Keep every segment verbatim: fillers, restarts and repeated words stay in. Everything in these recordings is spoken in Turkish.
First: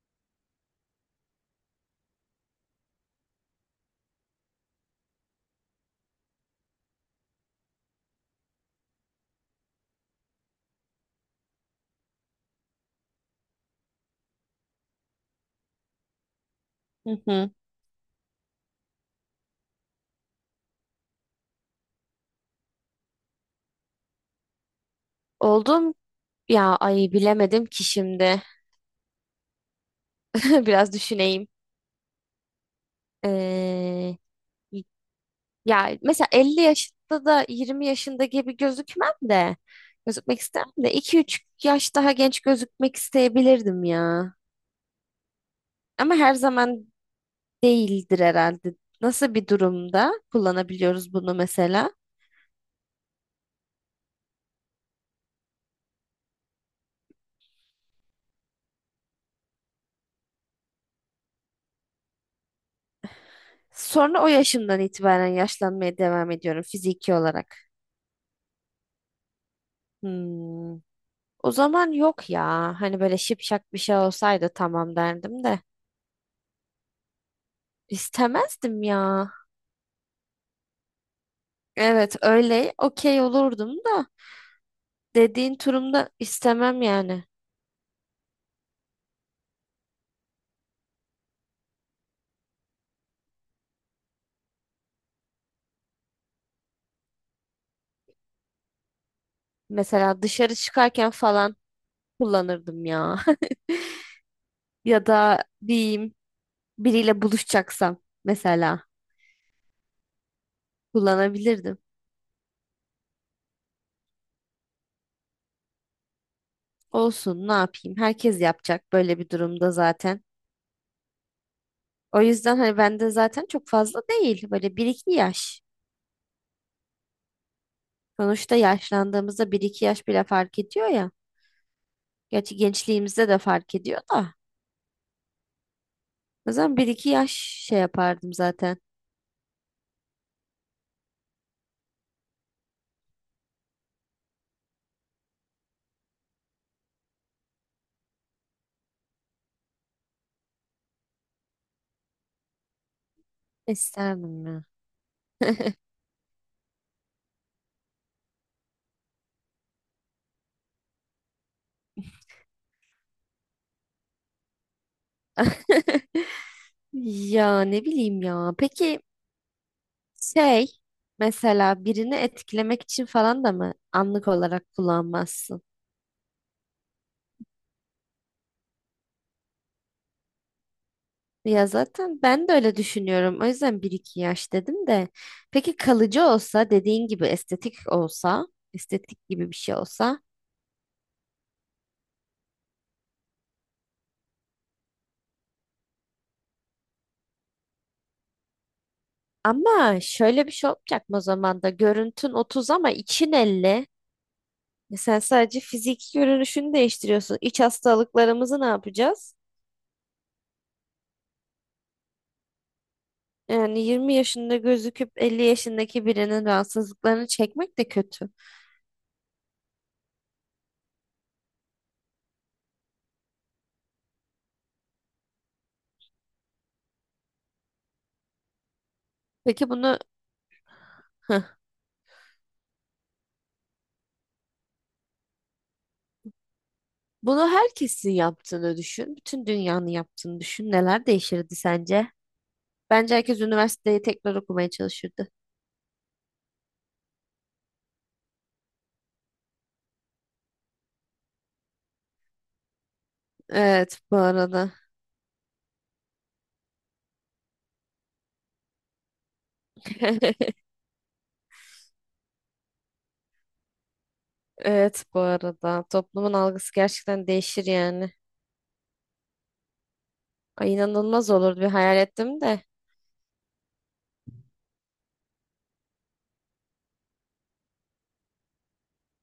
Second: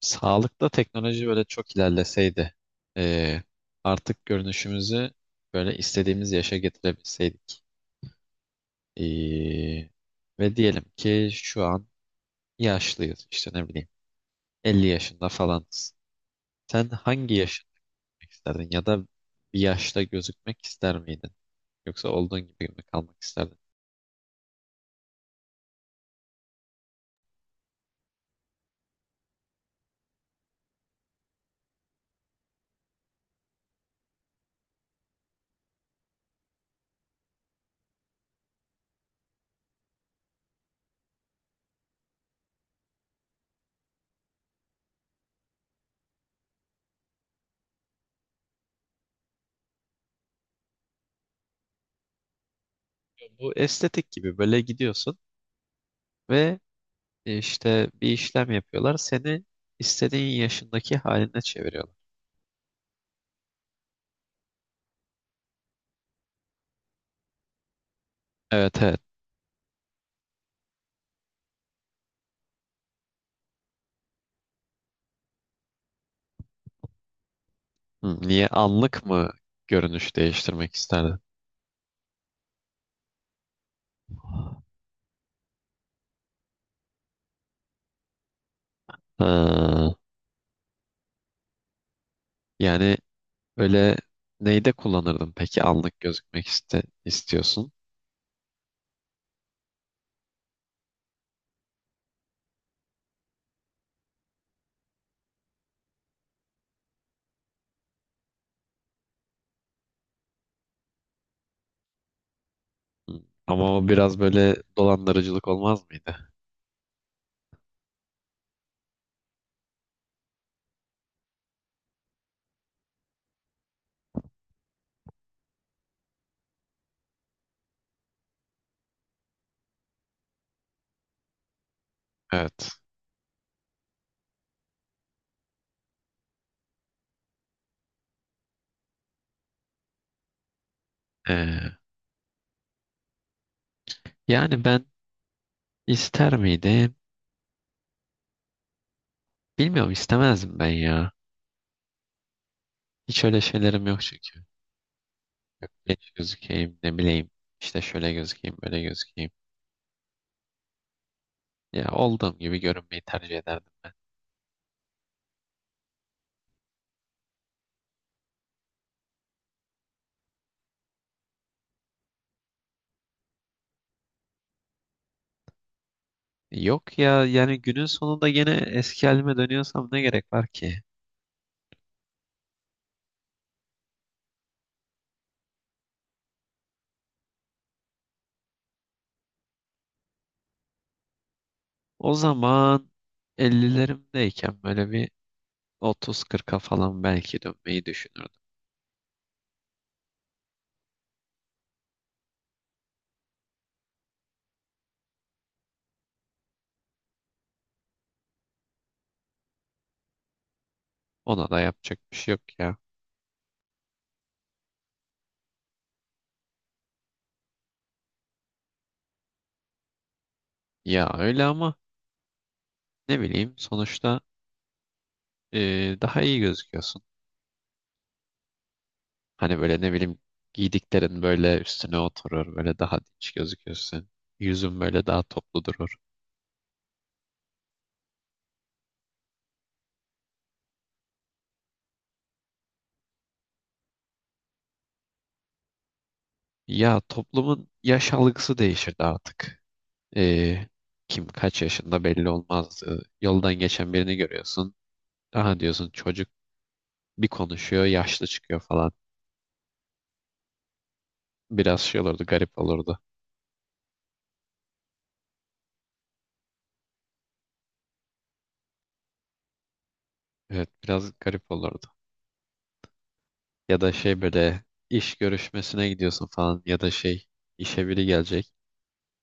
Sağlıkta teknoloji böyle çok ilerleseydi, eee, artık görünüşümüzü böyle istediğimiz yaşa getirebilseydik. Eee, Ve diyelim ki şu an yaşlıyız, işte ne bileyim elli yaşında falan. Sen Hı hangi hı. yaşta gözükmek isterdin ya da bir yaşta gözükmek ister miydin? Yoksa olduğun gibi mi kalmak isterdin? Oldum ya ay bilemedim ki şimdi. Biraz düşüneyim. Ee, Ya mesela elli yaşında da yirmi yaşında gibi gözükmem de gözükmek istemem de iki üç yaş daha genç gözükmek isteyebilirdim ya. Ama her zaman değildir herhalde. Nasıl bir durumda kullanabiliyoruz bunu mesela? Bu estetik gibi böyle gidiyorsun ve e, işte bir işlem yapıyorlar, seni istediğin yaşındaki haline çeviriyorlar. Sonra o yaşımdan itibaren yaşlanmaya devam ediyorum fiziki olarak. Evet, evet. Hmm. O zaman yok ya. Hani böyle şipşak bir şey olsaydı tamam derdim de. Hı, Niye İstemezdim anlık mı ya. görünüş değiştirmek isterdin? Evet, öyle okey olurdum da dediğin turumda istemem yani. Ha, yani öyle neyde kullanırdın peki anlık gözükmek iste istiyorsun? Mesela dışarı çıkarken falan kullanırdım ya. Ya da diyeyim biriyle buluşacaksam mesela kullanabilirdim. Hı, ama o biraz böyle dolandırıcılık olmaz mıydı? Olsun, ne yapayım, herkes yapacak böyle bir durumda zaten. O yüzden hani bende zaten çok fazla değil, böyle bir iki yaş. Sonuçta yaşlandığımızda bir iki yaş bile fark ediyor ya. Gerçi Evet. gençliğimizde de fark ediyor da. O zaman bir iki yaş şey yapardım zaten. Ee, Yani ben ister miydim? Bilmiyorum, istemezdim ben ya. Hiç öyle şeylerim yok çünkü. İsterdim ya. Yok, genç gözükeyim ne bileyim. İşte şöyle gözükeyim böyle gözükeyim. Ya olduğum gibi görünmeyi tercih ederdim. Ya ne bileyim ya. Peki, şey, mesela birini etkilemek için falan da mı anlık olarak kullanmazsın? Yok ya, yani günün sonunda gene eski halime dönüyorsam ne gerek var ki? Ya zaten ben de öyle düşünüyorum. O yüzden bir iki yaş dedim de. Peki kalıcı olsa, dediğin gibi estetik olsa, estetik gibi bir şey olsa. O zaman ellilerimdeyken böyle bir otuz kırk'a falan belki dönmeyi düşünürdüm. Ama şöyle bir şey olacak mı, o zaman da görüntün otuz ama için elli. E, sen sadece fiziki görünüşünü değiştiriyorsun. İç hastalıklarımızı ne yapacağız? Ona da yapacak bir şey yok ya. Yani yirmi yaşında gözüküp elli yaşındaki birinin rahatsızlıklarını çekmek de kötü. Ya öyle ama ne bileyim sonuçta e, daha iyi gözüküyorsun. Hani Peki böyle ne bunu bileyim giydiklerin hıh, böyle üstüne oturur, böyle daha dinç gözüküyorsun. Yüzün böyle daha toplu durur. bunu herkesin yaptığını düşün. Bütün dünyanın yaptığını düşün. Neler değişirdi sence? Bence herkes üniversiteyi tekrar okumaya çalışırdı. Ya, toplumun yaş algısı değişirdi artık. Ee, Kim kaç yaşında belli olmaz. Ee, Yoldan geçen Evet, birini bu arada. görüyorsun. Aha diyorsun, çocuk bir konuşuyor, yaşlı çıkıyor falan. Biraz şey olurdu, garip olurdu. Evet, bu arada. Toplumun algısı gerçekten değişir yani. Evet, Ay, biraz inanılmaz garip olurdu. Bir olurdu. hayal ettim de. Ya da şey böyle iş görüşmesine gidiyorsun falan, ya da şey işe biri gelecek.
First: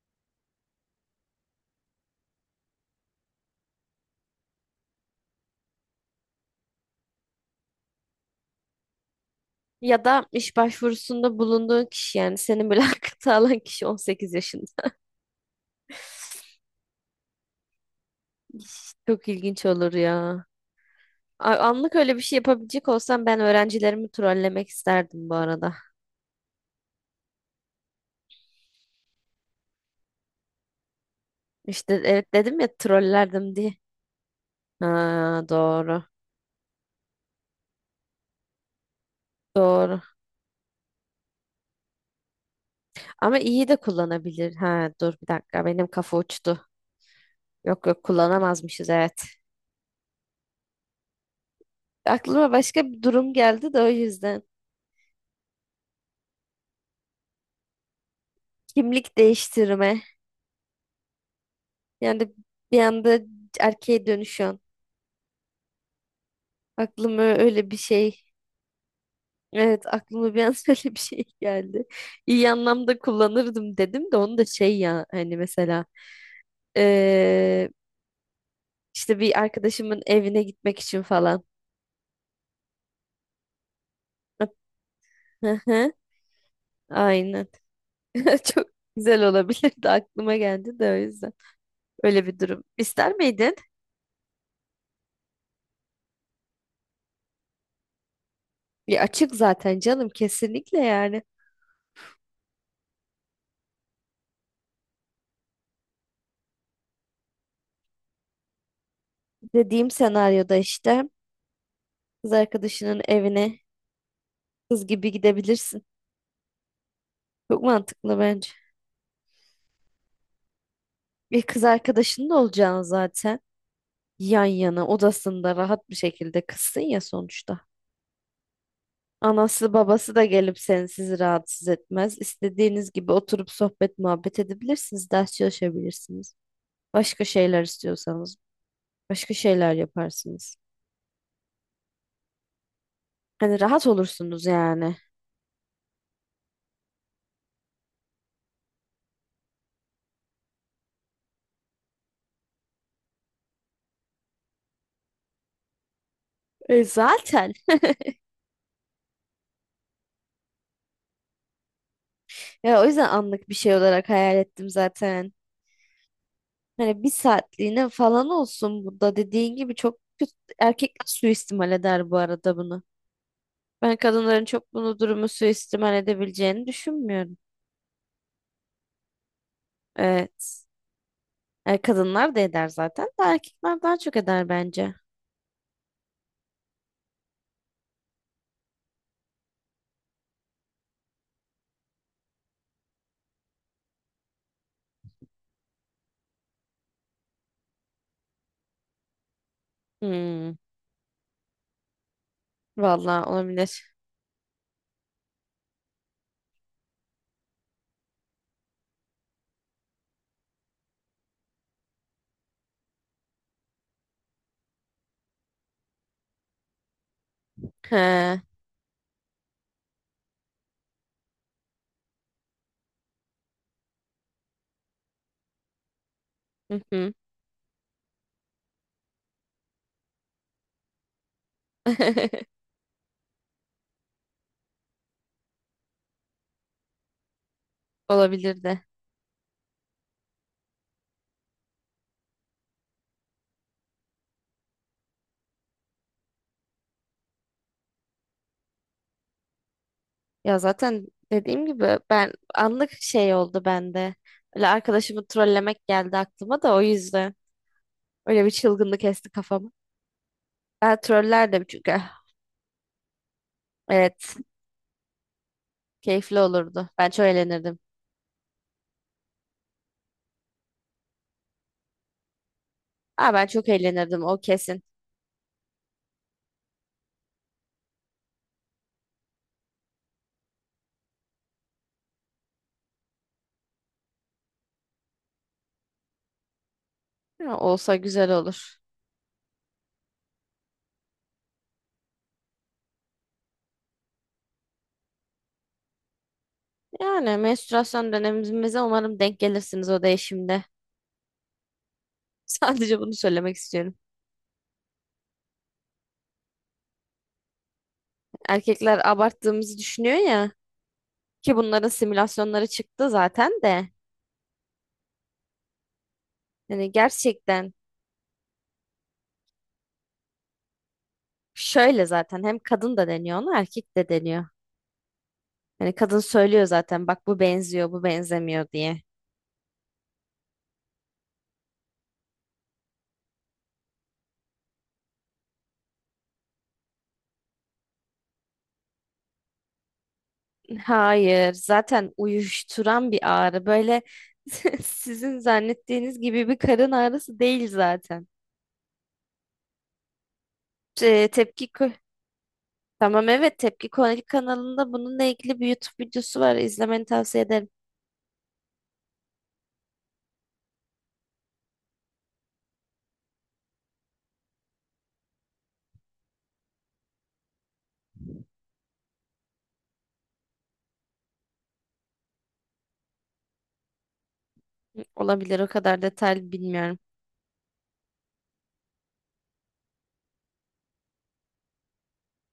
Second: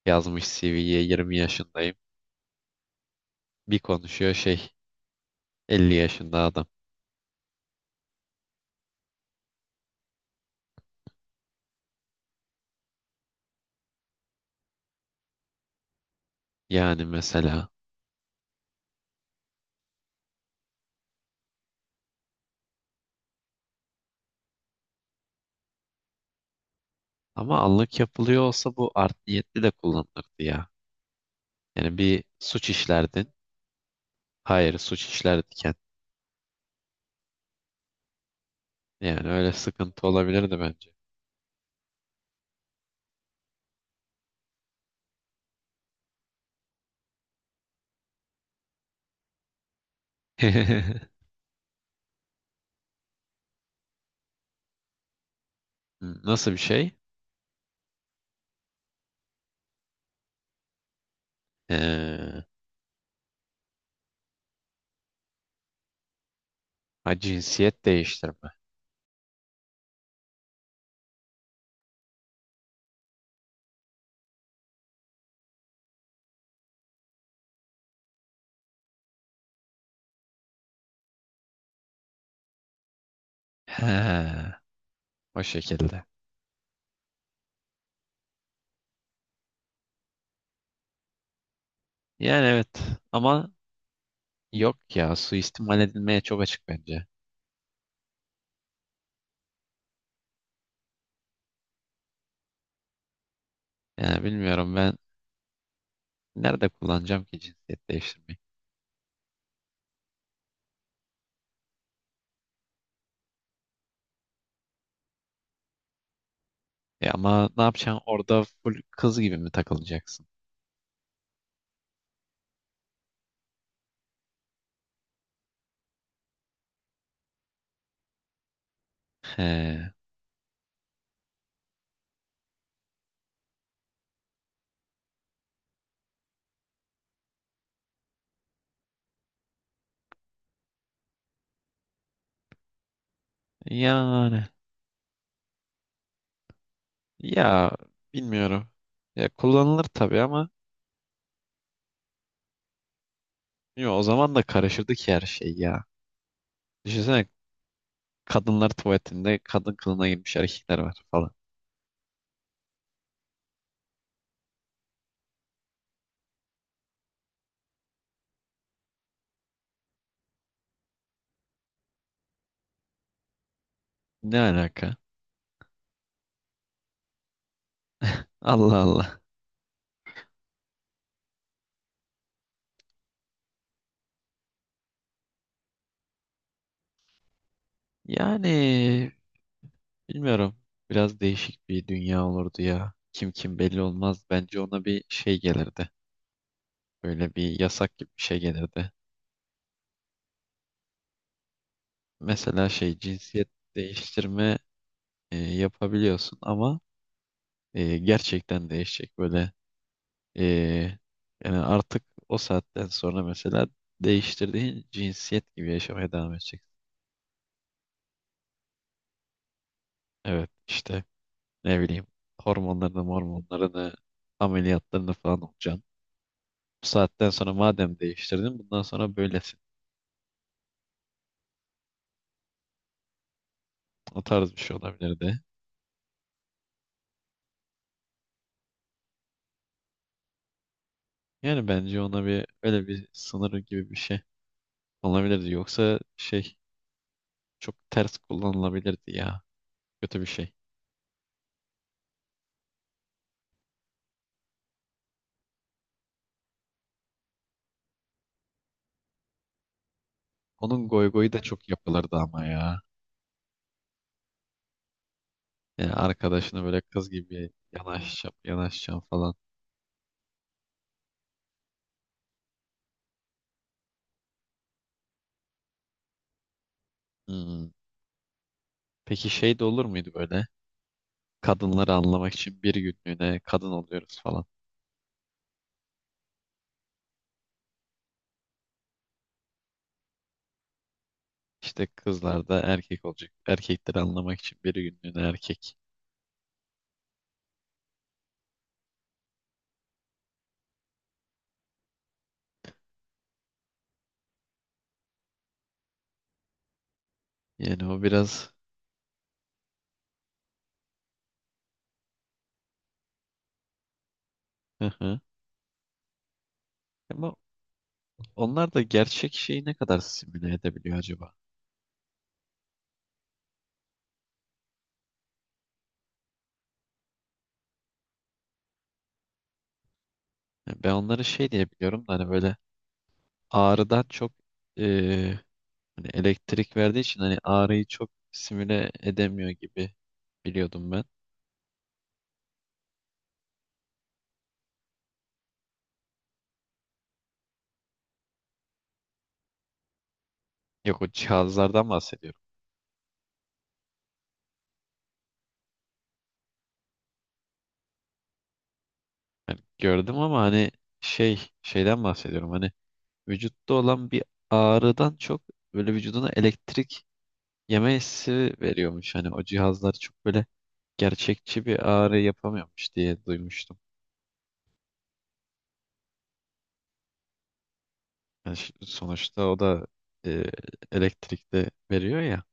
Yazmış C V'ye yirmi yaşındayım. Bir konuşuyor şey, elli yaşında adam. Ya da iş başvurusunda bulunduğun kişi, yani seni mülakata alan kişi on sekiz yaşında. Yani mesela, İş Çok ilginç olur ya. A- Anlık öyle bir şey yapabilecek olsam ben öğrencilerimi trollemek isterdim bu arada. ama anlık yapılıyor olsa bu art niyetli de kullanılırdı ya. İşte, Yani bir evet, dedim ya suç işlerdin. trollerdim diye. Hayır, Ha, suç işlerdiken. doğru. Yani öyle Doğru. sıkıntı olabilirdi bence. Ama iyi de kullanabilir. Ha, dur bir dakika, benim kafa uçtu. Yok yok, kullanamazmışız, evet. Aklıma başka bir durum geldi de o yüzden. Nasıl bir şey? Kimlik değiştirme. Yani Ee, bir anda erkeğe dönüşüyorsun. ha, Aklıma öyle bir cinsiyet şey. değiştirme. Evet, aklıma bir an öyle bir şey geldi. İyi anlamda kullanırdım dedim de onu da şey ya, hani mesela eee, işte bir arkadaşımın evine gitmek için falan. He, o Hı hı, şekilde. aynen. Çok güzel olabilirdi, aklıma geldi de o yüzden. Öyle bir Yani durum. evet, İster ama miydin? yok ya, suistimal edilmeye çok açık bence. Ya açık zaten canım, kesinlikle yani. Yani bilmiyorum, ben nerede kullanacağım ki cinsiyet değiştirmeyi. Dediğim senaryoda işte kız arkadaşının evine kız gibi gidebilirsin. E ama ne Çok yapacaksın mantıklı orada bence. full kız gibi mi takılacaksın? Bir kız arkadaşın da olacağını zaten yan yana odasında rahat bir şekilde kızsın ya sonuçta. He, Anası babası da gelip seni sizi rahatsız etmez. İstediğiniz gibi oturup sohbet muhabbet edebilirsiniz. Ders çalışabilirsiniz. Başka şeyler istiyorsanız başka şeyler yaparsınız. Hani rahat olursunuz yani yani. ya, bilmiyorum. Ya kullanılır tabii ama yo, o zaman da karışırdı ki her şey ya. E, Düşünsene, zaten. kadınlar tuvaletinde kadın kılığına girmiş erkekler var falan. Ya, o yüzden anlık bir şey olarak hayal ettim zaten. Hani bir saatliğine falan olsun, bu da dediğin gibi çok kötü. Erkekler suistimal eder bu arada bunu. Ben Ne kadınların çok alaka? bunu durumu suistimal edebileceğini düşünmüyorum. Allah Allah. Evet. E, kadınlar da eder zaten de erkekler daha çok eder bence. Yani bilmiyorum. Biraz değişik bir dünya olurdu ya. Kim kim belli olmaz. Bence ona bir şey gelirdi. Böyle bir yasak gibi bir şey gelirdi. Hmm, Mesela şey Vallahi cinsiyet olabilir. değiştirme e, yapabiliyorsun ama e, gerçekten değişecek. Böyle e, yani artık o saatten sonra mesela değiştirdiğin cinsiyet gibi yaşamaya devam edeceksin. He, hı Evet, işte. Ne bileyim, hormonlarını hormonlarını ameliyatlarını falan olacaksın. Bu hı. saatten sonra madem değiştirdin, bundan sonra böylesin. O tarz bir şey olabilirdi. Olabilir de. Yani bence ona bir öyle bir sınırı gibi bir şey olabilirdi. Yoksa şey, çok ters kullanılabilirdi ya. Kötü bir şey. Ya zaten dediğim gibi ben anlık şey oldu bende. Öyle arkadaşımı trollemek geldi aklıma da o yüzden. Öyle bir çılgınlık esti kafamı. Onun Ben goy goyu da trollerdim çok çünkü. yapılırdı ama ya. Evet. Yani Keyifli arkadaşını böyle olurdu. kız Ben çok gibi eğlenirdim. yanaşacağım yanaşacağım falan. Aa, ben çok eğlenirdim o kesin. Hmm. Peki şey de olur muydu böyle? Kadınları anlamak için bir günlüğüne kadın oluyoruz falan. Ya, olsa güzel olur. İşte kızlar da erkek olacak. Erkekleri anlamak için bir günlüğüne erkek. Yani menstruasyon dönemimize umarım denk gelirsiniz o değişimde. Sadece bunu söylemek istiyorum. Yani o biraz Erkekler abarttığımızı düşünüyor ya ki bunların simülasyonları çıktı zaten de. hı hı. Yani Ama gerçekten onlar da gerçek şeyi ne kadar simüle edebiliyor acaba? şöyle zaten hem kadın da deniyor ona erkek de deniyor. Yani kadın söylüyor zaten, bak bu benziyor bu benzemiyor diye. Yani ben onları şey diye biliyorum da, hani böyle ağrıdan çok eee, hani elektrik verdiği için hani ağrıyı çok simüle edemiyor gibi biliyordum ben. Hayır zaten uyuşturan bir ağrı böyle sizin zannettiğiniz gibi bir karın ağrısı değil zaten. Yok, o Te- tepki cihazlardan kö- bahsediyorum. Tamam, evet, Tepki Konaki kanalında bununla ilgili bir YouTube videosu var. İzlemeni tavsiye ederim. Yani gördüm ama hani şey, şeyden bahsediyorum. Hani vücutta olan bir ağrıdan çok, böyle vücuduna elektrik yeme hissi veriyormuş. Hani o cihazlar çok böyle gerçekçi bir ağrı yapamıyormuş diye duymuştum. Hı, olabilir, o kadar detaylı bilmiyorum. Yani ş- sonuçta o da e, elektrikte veriyor ya.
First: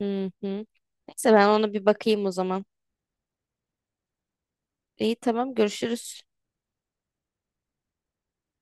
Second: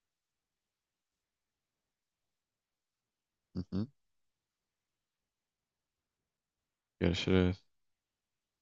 Hı hı. Neyse ben ona bir bakayım o zaman. Hı hı. İyi tamam, görüşürüz. Görüşürüz.